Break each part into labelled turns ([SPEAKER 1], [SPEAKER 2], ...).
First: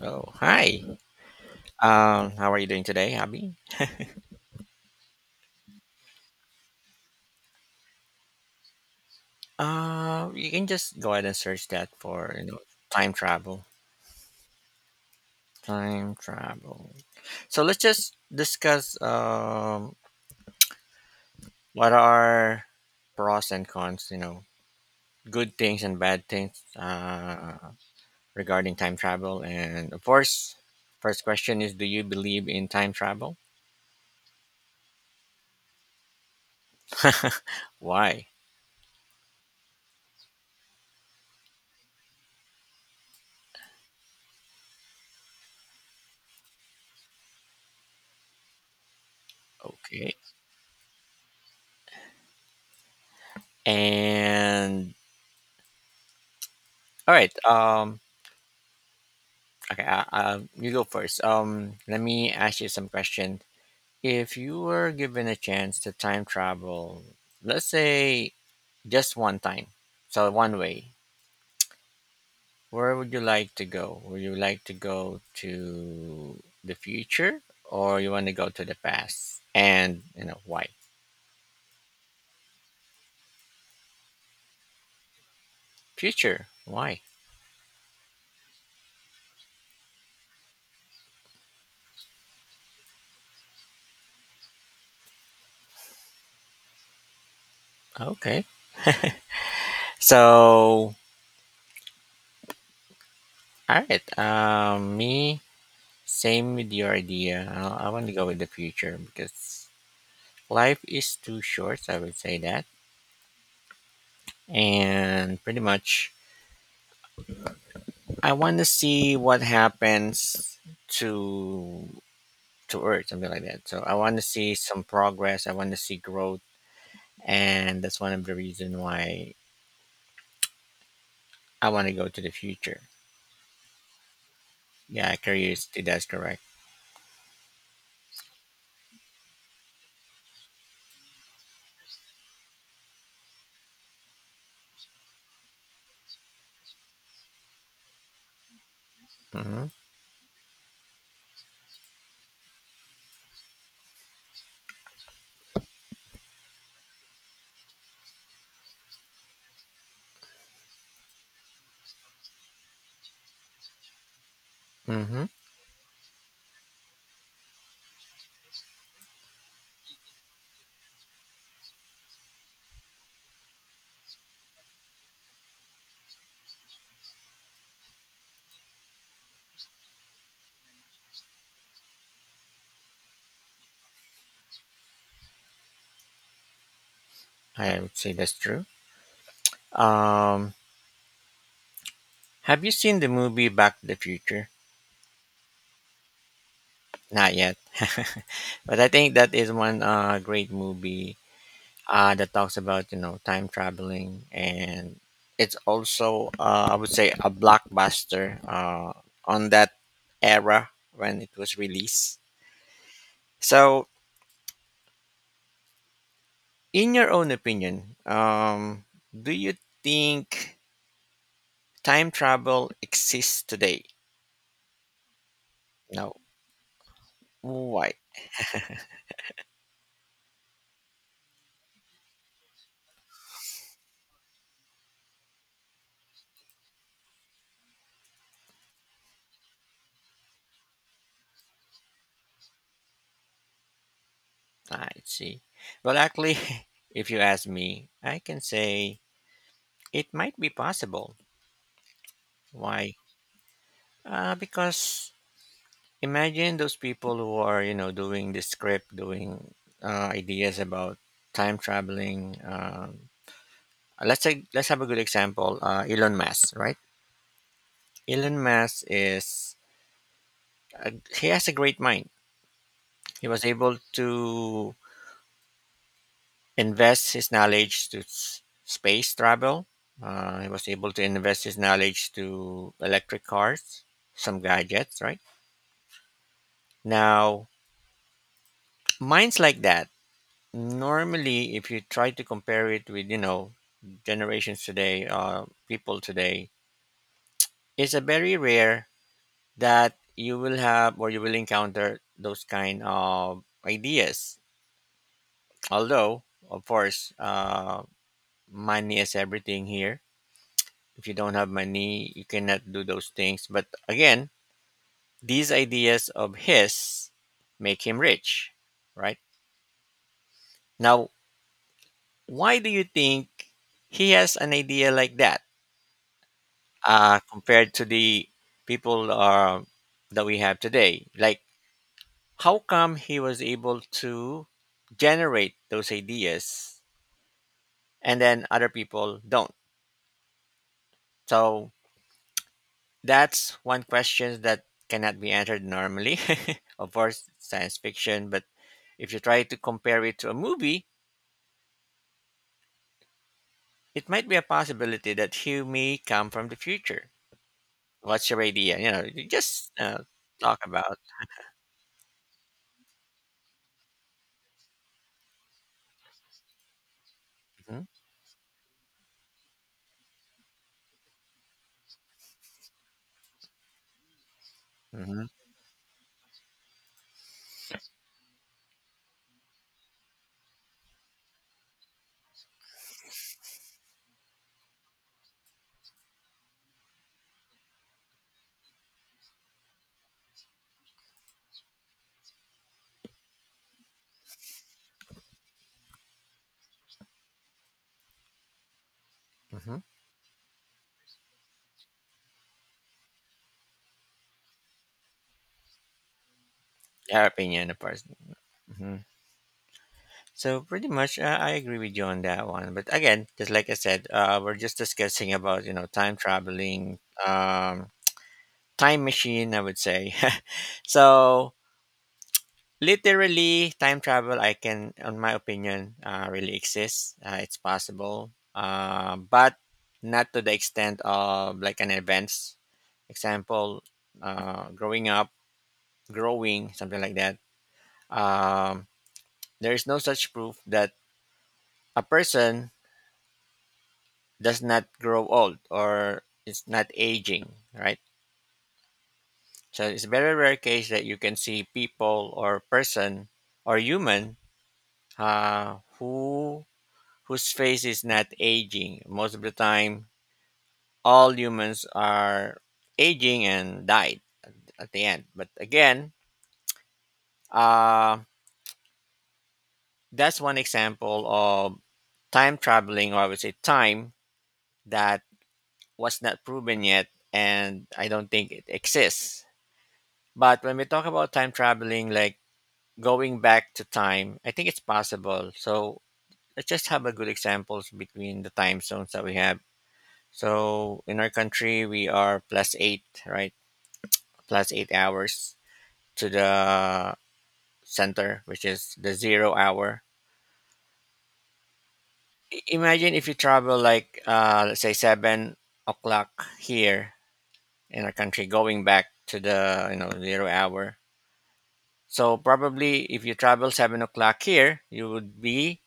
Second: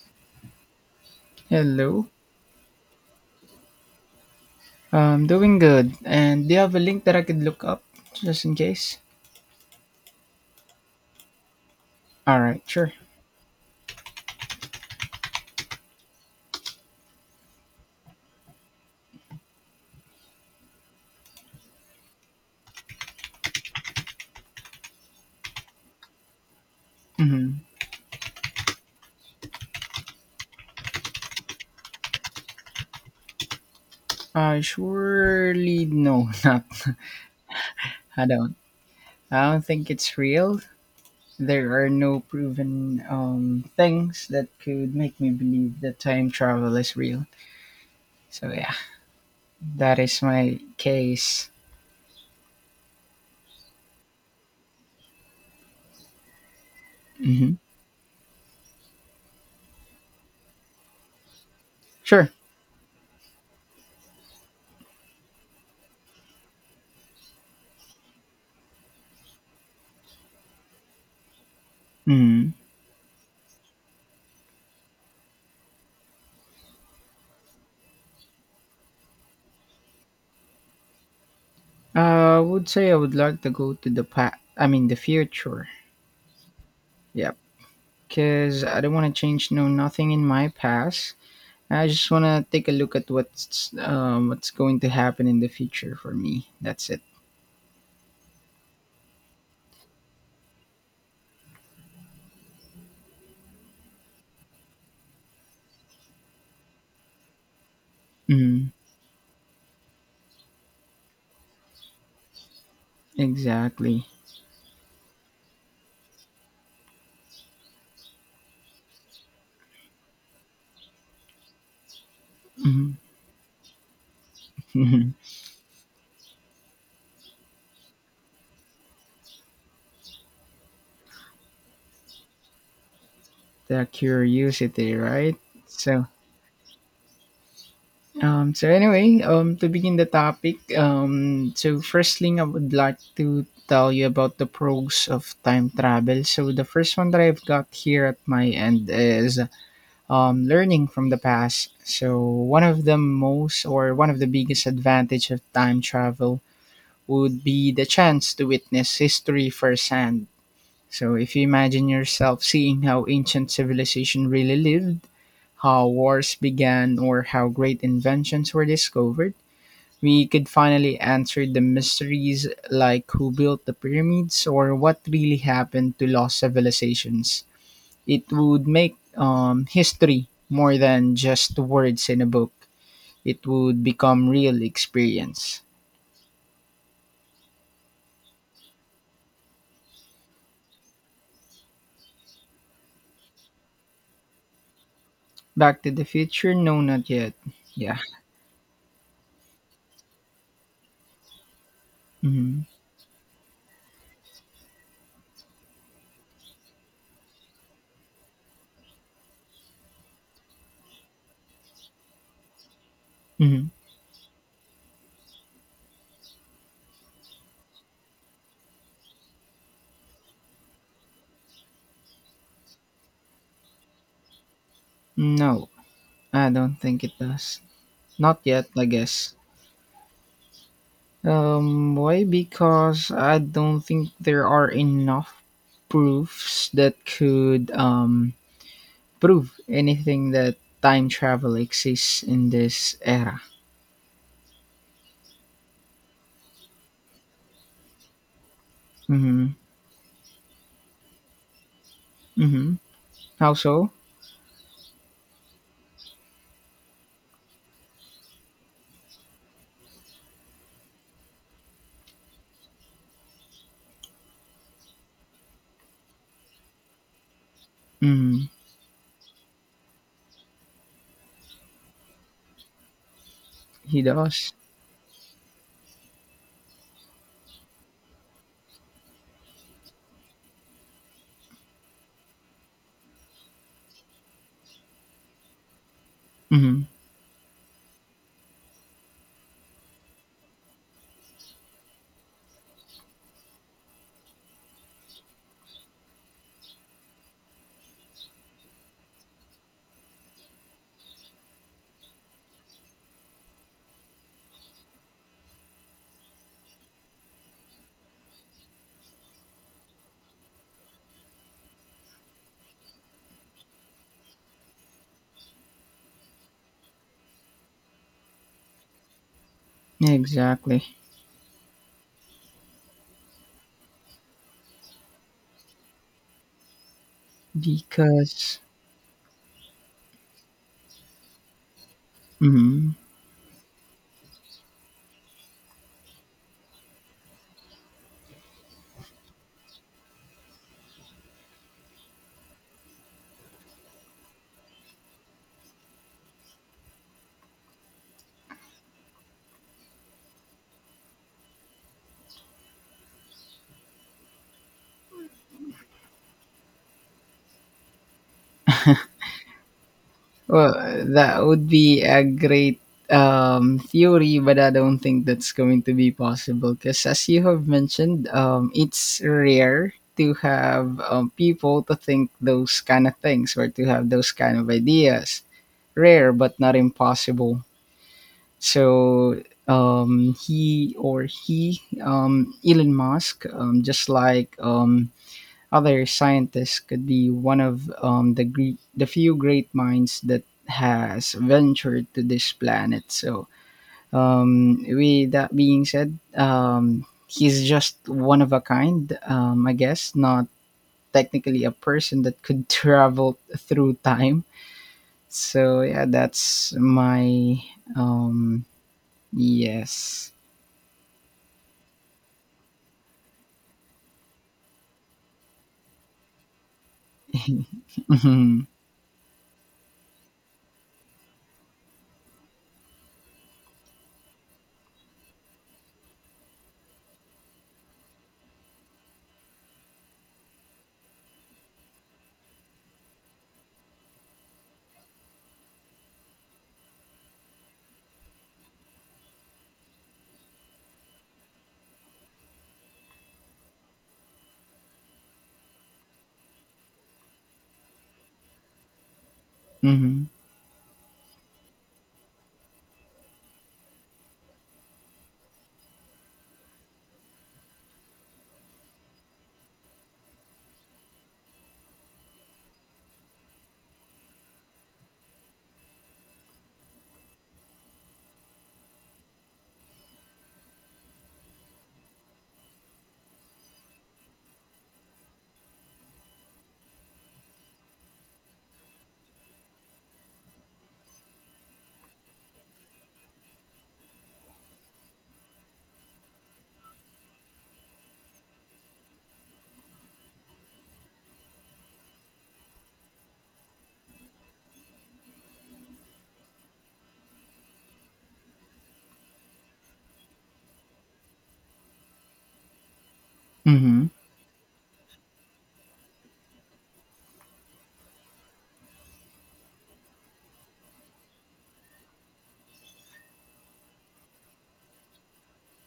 [SPEAKER 1] Oh, hi.
[SPEAKER 2] Hello.
[SPEAKER 1] How are you doing today, Abby?
[SPEAKER 2] I'm doing good. And do you have a link that I could look up just in case?
[SPEAKER 1] You can just go ahead and search that for,
[SPEAKER 2] All
[SPEAKER 1] you know,
[SPEAKER 2] right, sure.
[SPEAKER 1] time travel. Time travel. So let's just discuss what are pros and cons, you know, good things and bad things
[SPEAKER 2] hmm
[SPEAKER 1] regarding time travel. And of course, first question is do you believe in time travel?
[SPEAKER 2] I surely no, not. I
[SPEAKER 1] Why?
[SPEAKER 2] don't. I don't think it's real. There are no proven things that could make me believe that time travel is real. So yeah, that
[SPEAKER 1] Okay.
[SPEAKER 2] is my case.
[SPEAKER 1] And all right,
[SPEAKER 2] Hmm
[SPEAKER 1] okay, you go first. Let
[SPEAKER 2] Sure.
[SPEAKER 1] me ask you some question. If you were given a chance to time travel, let's say just one time, so one way,
[SPEAKER 2] hmm
[SPEAKER 1] where would you like to go? Would you like to go to the future, or you want to go to the past? And you know why?
[SPEAKER 2] I would say I would like to go to the future.
[SPEAKER 1] Future? Why?
[SPEAKER 2] Yep. Because I don't want to change no nothing in my past. I just want to take a look at what's going to happen in the future for me. That's it.
[SPEAKER 1] Okay. So, all right. Me, same with your idea. I want to go with the
[SPEAKER 2] Mm,
[SPEAKER 1] future because life is too short, I would say that.
[SPEAKER 2] exactly.
[SPEAKER 1] And pretty much, I want to see what happens to earth, something like that. So I want to see some
[SPEAKER 2] Mhm.
[SPEAKER 1] progress, I want to see growth, and that's one of the reason why I want to go to the future.
[SPEAKER 2] The curiosity,
[SPEAKER 1] Yeah,
[SPEAKER 2] right?
[SPEAKER 1] curiosity,
[SPEAKER 2] So,
[SPEAKER 1] that's correct.
[SPEAKER 2] so anyway, to begin the topic, so first thing I would like to tell you about the pros of time travel. So the first one that I've got here at my end is
[SPEAKER 1] Mm-hmm.
[SPEAKER 2] learning from the past. So one of the biggest advantage of time travel would be the chance to witness history firsthand. So, if you imagine yourself seeing how ancient civilization really lived,
[SPEAKER 1] Mm-hmm.
[SPEAKER 2] how wars began, or how great inventions were discovered, we could finally answer the mysteries like who built the pyramids or what really happened to lost civilizations. It would make history more than just words in a book, it would become real experience.
[SPEAKER 1] I would say that's true. um have you seen the movie Back to the Future?
[SPEAKER 2] Back to the Future? No, not yet.
[SPEAKER 1] Not yet.
[SPEAKER 2] Yeah.
[SPEAKER 1] But I think that is one great movie, that talks
[SPEAKER 2] hmm
[SPEAKER 1] about, you know, time traveling. And it's also, I would say, a blockbuster, on that era when it was released.
[SPEAKER 2] hmm
[SPEAKER 1] So in your own opinion, do you think time travel exists today?
[SPEAKER 2] No,
[SPEAKER 1] No.
[SPEAKER 2] I don't think it does.
[SPEAKER 1] Why?
[SPEAKER 2] Not yet, I guess. Why? Because I don't think there are enough proofs that could prove anything that time travel exists in this era.
[SPEAKER 1] I see. Well, actually, if you ask me, I can say
[SPEAKER 2] Mm-hmm.
[SPEAKER 1] it might be possible.
[SPEAKER 2] Mm-hmm.
[SPEAKER 1] Why?
[SPEAKER 2] How so?
[SPEAKER 1] Because imagine those people who are, you know, doing the script, doing ideas about time traveling. Let's say, let's have a good example. Elon Musk, right? Elon
[SPEAKER 2] Mm-hmm.
[SPEAKER 1] Musk is, uh, he has a great mind. He was able
[SPEAKER 2] He does.
[SPEAKER 1] to invest his knowledge to space travel. He was able to invest his knowledge to electric cars, some gadgets, right?
[SPEAKER 2] Mm-hmm.
[SPEAKER 1] Now, minds like that. Normally, if you try to compare it with, you know, generations today, people today, it's a very rare that you will have or you will encounter those kind of ideas. Although, of course, money is everything here. If you don't have money, you cannot do those things. But again, these ideas of his make him rich, right?
[SPEAKER 2] Exactly.
[SPEAKER 1] Now, why do you think he has an idea like that? Compared to the
[SPEAKER 2] Because.
[SPEAKER 1] people, that we have today. Like, how
[SPEAKER 2] Mm-hmm.
[SPEAKER 1] come he was able to generate those ideas and then other people don't? So, that's one question that cannot be answered normally. Of course, science fiction, but if you try to compare it to a movie, it might be a possibility that he may come from the future. What's your idea? You know, you just talk
[SPEAKER 2] Well,
[SPEAKER 1] about.
[SPEAKER 2] that would be a great theory, but I don't think that's going to be possible because, as you have
[SPEAKER 1] Mhm,
[SPEAKER 2] mentioned, it's rare to have people to think those kind of things or to have those kind of
[SPEAKER 1] mhm,
[SPEAKER 2] ideas. Rare, but not impossible. So he, Elon Musk, just like other scientists could be one of the few great minds that has ventured to this planet. So, with that being said, he's just one of a kind. I
[SPEAKER 1] mhm.
[SPEAKER 2] guess not technically a person that could travel through time. So yeah, that's
[SPEAKER 1] Your
[SPEAKER 2] my
[SPEAKER 1] opinion, of course.
[SPEAKER 2] um
[SPEAKER 1] Mhm.
[SPEAKER 2] yes.
[SPEAKER 1] So pretty much, I agree with you on that one. But again, just like I said, we're just discussing about, you know, time traveling, um,
[SPEAKER 2] Mhm.
[SPEAKER 1] time machine. I would say, so literally time travel, I can, on my opinion, really exists. It's possible, but not to the extent of like an advanced example. Growing up, growing something like that. Um, there is no such proof that a person does not grow old or it's not aging, right? So it's a
[SPEAKER 2] Mhm.
[SPEAKER 1] very rare case that you can see people or person or human, who whose face is not aging. Most of the time, all humans are aging and died at the end. But again, uh, that's one example of time traveling, or I would say time that was not proven yet, and I don't think it exists. But when we talk about time traveling, like going back to time, I think it's possible. So let's just have a good examples between the time zones that we have. So in our country, we are plus eight, right? Plus 8 hours to the center, which is the 0 hour. Imagine if you travel
[SPEAKER 2] Mhm.
[SPEAKER 1] like, let's say 7 o'clock here in our country, going back to the, you know, 0 hour. So probably if you travel 7 o'clock here, you would be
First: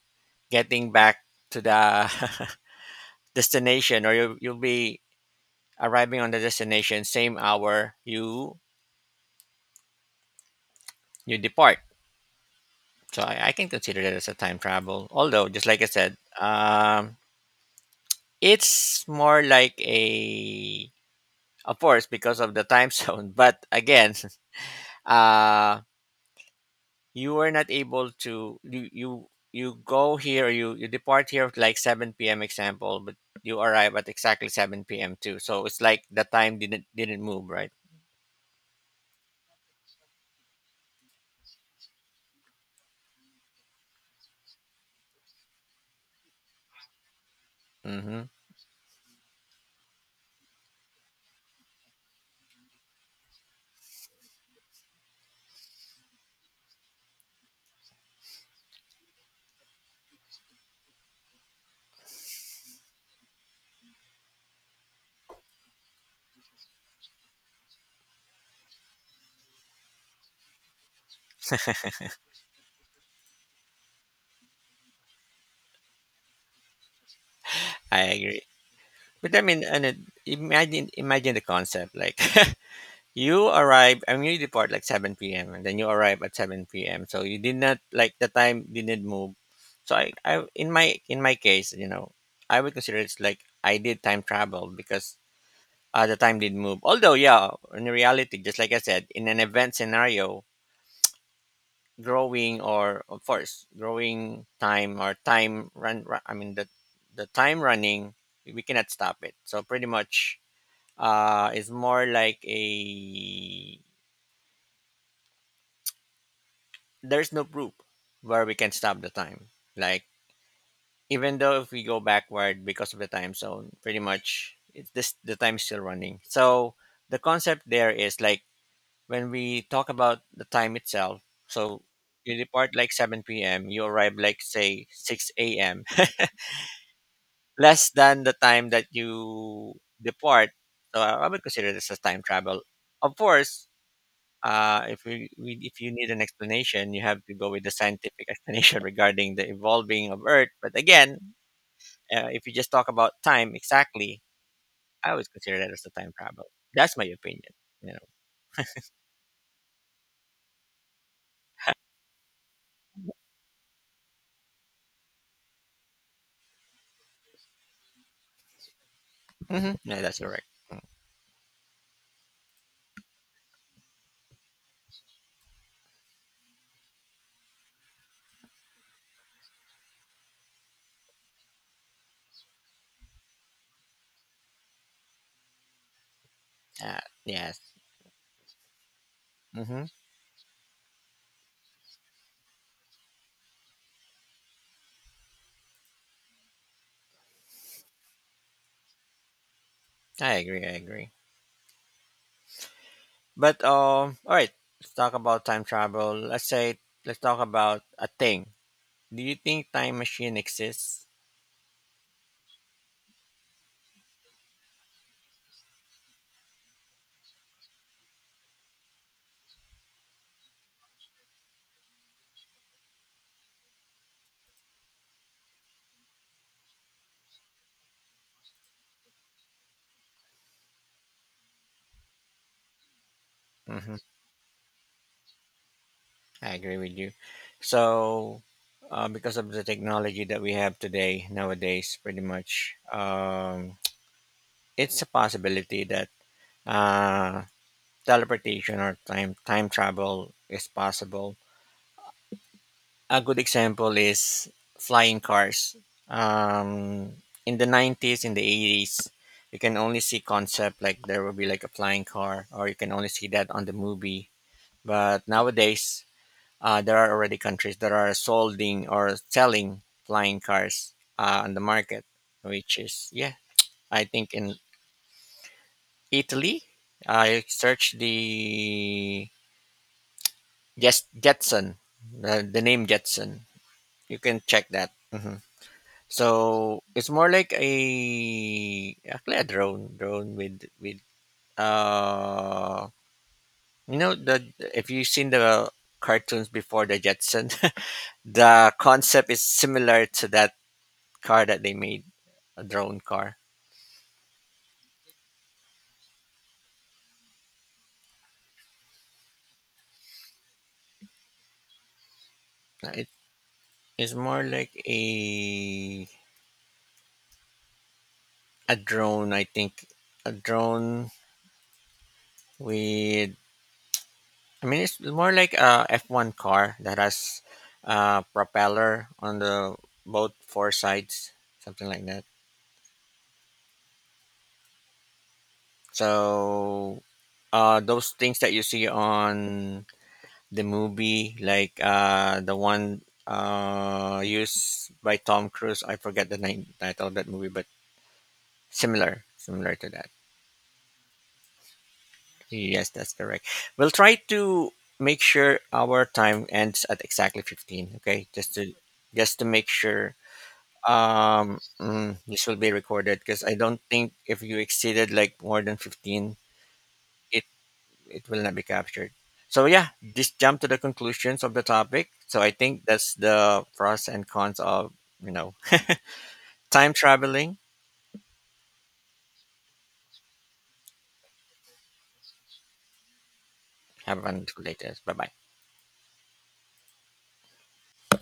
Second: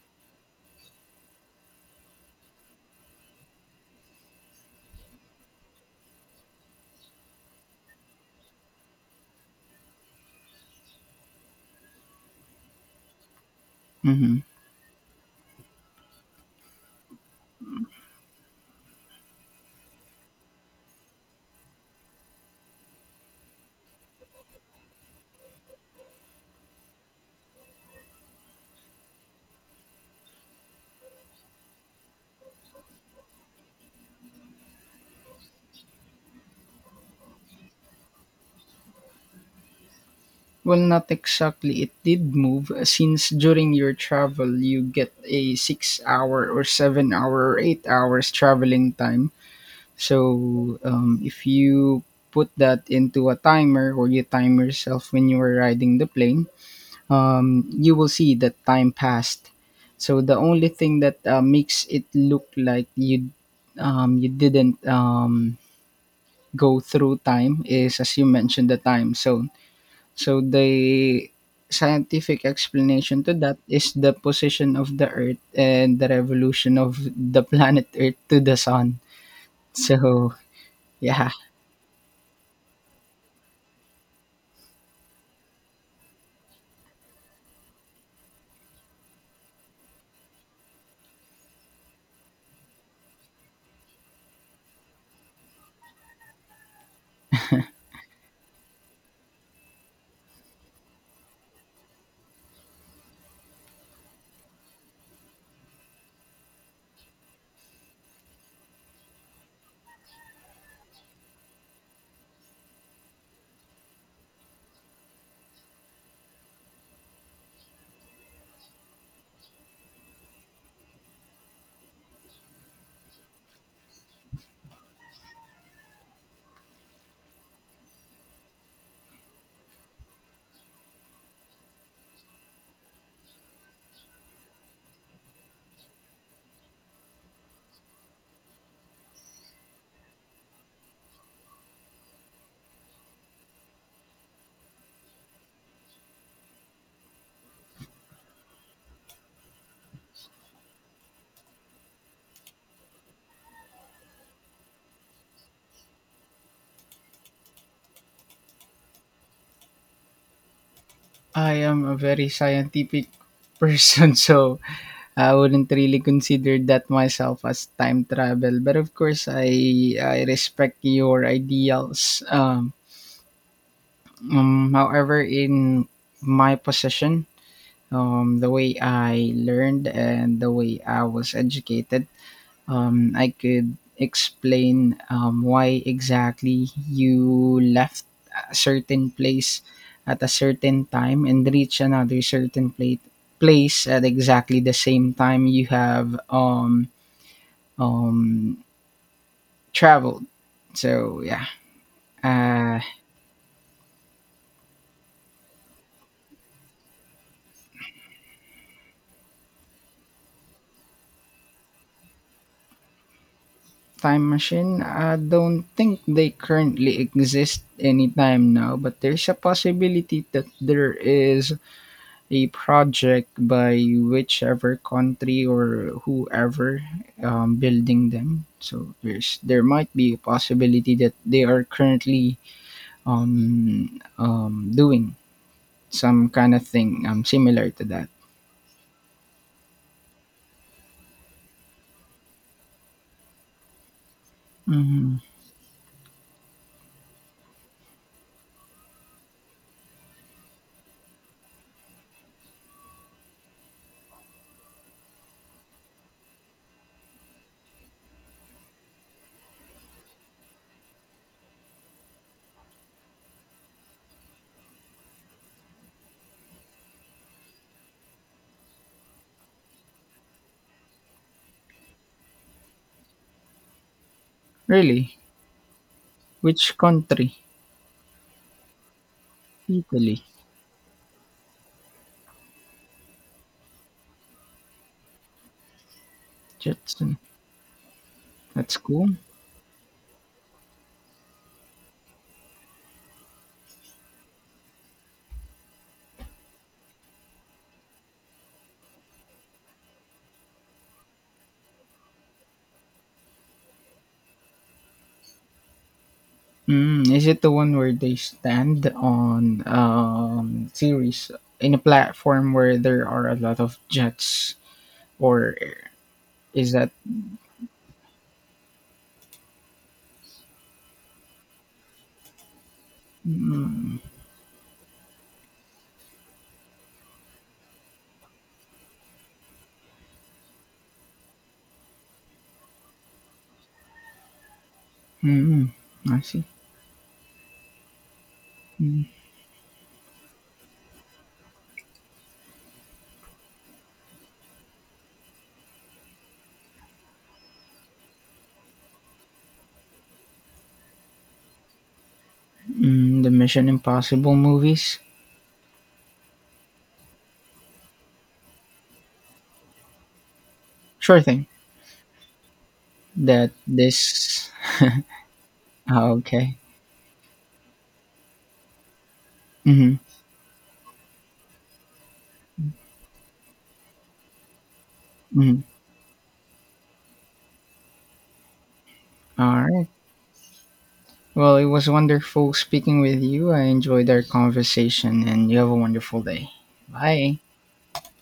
[SPEAKER 1] getting back to the destination, or you, you'll be arriving on the destination same hour you you depart. So I can consider that as a
[SPEAKER 2] Mhm.
[SPEAKER 1] time travel, although just like I said, um, it's more like a, of course, because of the time zone. But again, uh, you were not able to, you go here, you depart here at like 7 p.m. example, but you arrive at exactly 7 p.m. too, so it's like the time didn't move, right?
[SPEAKER 2] Well, not exactly. It did move, since during your travel, you get a 6 hour or 7 hour or eight
[SPEAKER 1] Mm-hmm.
[SPEAKER 2] hours traveling time. So, if you put that into a timer or you time yourself when you were riding the plane, you will see that time passed. So, the only thing that makes it look like you didn't go through time is, as you mentioned, the time zone, so the scientific explanation to that is the position of the Earth and the revolution of the planet
[SPEAKER 1] I
[SPEAKER 2] Earth to
[SPEAKER 1] agree.
[SPEAKER 2] the sun.
[SPEAKER 1] But I mean, and it,
[SPEAKER 2] So
[SPEAKER 1] imagine
[SPEAKER 2] yeah,
[SPEAKER 1] imagine the concept like you arrive. I mean, you depart like seven p.m. and then you arrive at seven p.m. So you did not, like, the time didn't move. So I in my, in my case, you know, I would consider it's like I did time travel because the time didn't move. Although, yeah, in reality, just like I said, in an event scenario, growing or of course growing time or time run, run I mean the time running, we cannot stop it. So pretty much, uh, it's more like a, there's no proof where we can stop the time, like even though if we go backward because of the time zone, pretty much it's this, the time is still running. So the concept there is like, when we talk about the time itself, so you depart like 7 p.m., you arrive like, say, 6 a.m., less than the time that you depart. So I would consider this as time travel. Of course, if we, we if you need an explanation, you have to go with the scientific explanation regarding the evolving of Earth. But again, if you just talk about time exactly, I would consider that as a time travel. That's my opinion. You
[SPEAKER 2] I am a very scientific person, so I wouldn't really consider that myself as time travel. But of course,
[SPEAKER 1] know, hmm,
[SPEAKER 2] I
[SPEAKER 1] yeah, that's
[SPEAKER 2] I
[SPEAKER 1] correct.
[SPEAKER 2] respect your ideals. However, in my position, the way I learned and the way I was educated, I could explain why exactly you
[SPEAKER 1] Yes,
[SPEAKER 2] left a certain place
[SPEAKER 1] hmm,
[SPEAKER 2] at a certain time and reach another certain plate place at exactly the same time you have um traveled.
[SPEAKER 1] I agree. I agree.
[SPEAKER 2] So yeah, uh
[SPEAKER 1] But all right, let's talk about time travel. Let's say let's talk about a thing. Do you think time machine exists?
[SPEAKER 2] time machine, I don't think they currently exist anytime now, but there's a possibility that there is a project by whichever country or whoever building them. So there might be a possibility that they are currently
[SPEAKER 1] Hmm.
[SPEAKER 2] doing some kind
[SPEAKER 1] I
[SPEAKER 2] of
[SPEAKER 1] agree with
[SPEAKER 2] thing
[SPEAKER 1] you.
[SPEAKER 2] similar to that.
[SPEAKER 1] So, because of the technology that we have today nowadays, pretty much, it's a
[SPEAKER 2] Hmm
[SPEAKER 1] possibility that uh, teleportation or time travel is possible. A good example is flying cars. Um, in the 90s, in the 80s, you can only see concept like there will be like a flying car, or you can only see that on the movie. But nowadays, uh, there are already countries that are solding or selling flying cars, on the market, which is, yeah, I think in
[SPEAKER 2] Really,
[SPEAKER 1] Italy.
[SPEAKER 2] which country?
[SPEAKER 1] I searched the,
[SPEAKER 2] Italy.
[SPEAKER 1] yes, Jetson, the name Jetson. You can check that. Hmm. So it's
[SPEAKER 2] Jetson.
[SPEAKER 1] more like
[SPEAKER 2] That's
[SPEAKER 1] a,
[SPEAKER 2] cool.
[SPEAKER 1] actually, a drone with uh you know, the, if you've seen the cartoons before, the Jetson, the concept is similar to that car that they made, a drone car.
[SPEAKER 2] Mm, is it the one where they stand on series in a platform where there
[SPEAKER 1] It
[SPEAKER 2] are a lot of
[SPEAKER 1] is more
[SPEAKER 2] jets,
[SPEAKER 1] like
[SPEAKER 2] or
[SPEAKER 1] a
[SPEAKER 2] is that...
[SPEAKER 1] a drone, I think, a drone with.
[SPEAKER 2] Mm,
[SPEAKER 1] I mean, it's more like a F one car that has a propeller on the both four sides, something like that.
[SPEAKER 2] mm, I see.
[SPEAKER 1] So, those things that you see
[SPEAKER 2] Mm,
[SPEAKER 1] on the movie, like the one used by Tom Cruise. I forget the name title of that movie, but similar, similar to that. Yes, that's
[SPEAKER 2] mm, the
[SPEAKER 1] correct.
[SPEAKER 2] Mission
[SPEAKER 1] We'll try
[SPEAKER 2] Impossible
[SPEAKER 1] to
[SPEAKER 2] movies?
[SPEAKER 1] make sure our time ends at exactly 15, okay? Just to make sure
[SPEAKER 2] Sure thing.
[SPEAKER 1] um, mm, this will be recorded because
[SPEAKER 2] That
[SPEAKER 1] I don't think if
[SPEAKER 2] this.
[SPEAKER 1] you exceeded like more than 15,
[SPEAKER 2] Okay.
[SPEAKER 1] it it will not be captured. So yeah,
[SPEAKER 2] Mm-hmm,
[SPEAKER 1] just jump to the conclusions of the topic. So I think that's the pros and cons of, you know,
[SPEAKER 2] mm-hmm.
[SPEAKER 1] time traveling.
[SPEAKER 2] All right. Well, it was wonderful speaking with you. I enjoyed our
[SPEAKER 1] Have fun later. Bye
[SPEAKER 2] conversation
[SPEAKER 1] bye.
[SPEAKER 2] and you have a wonderful day. Bye.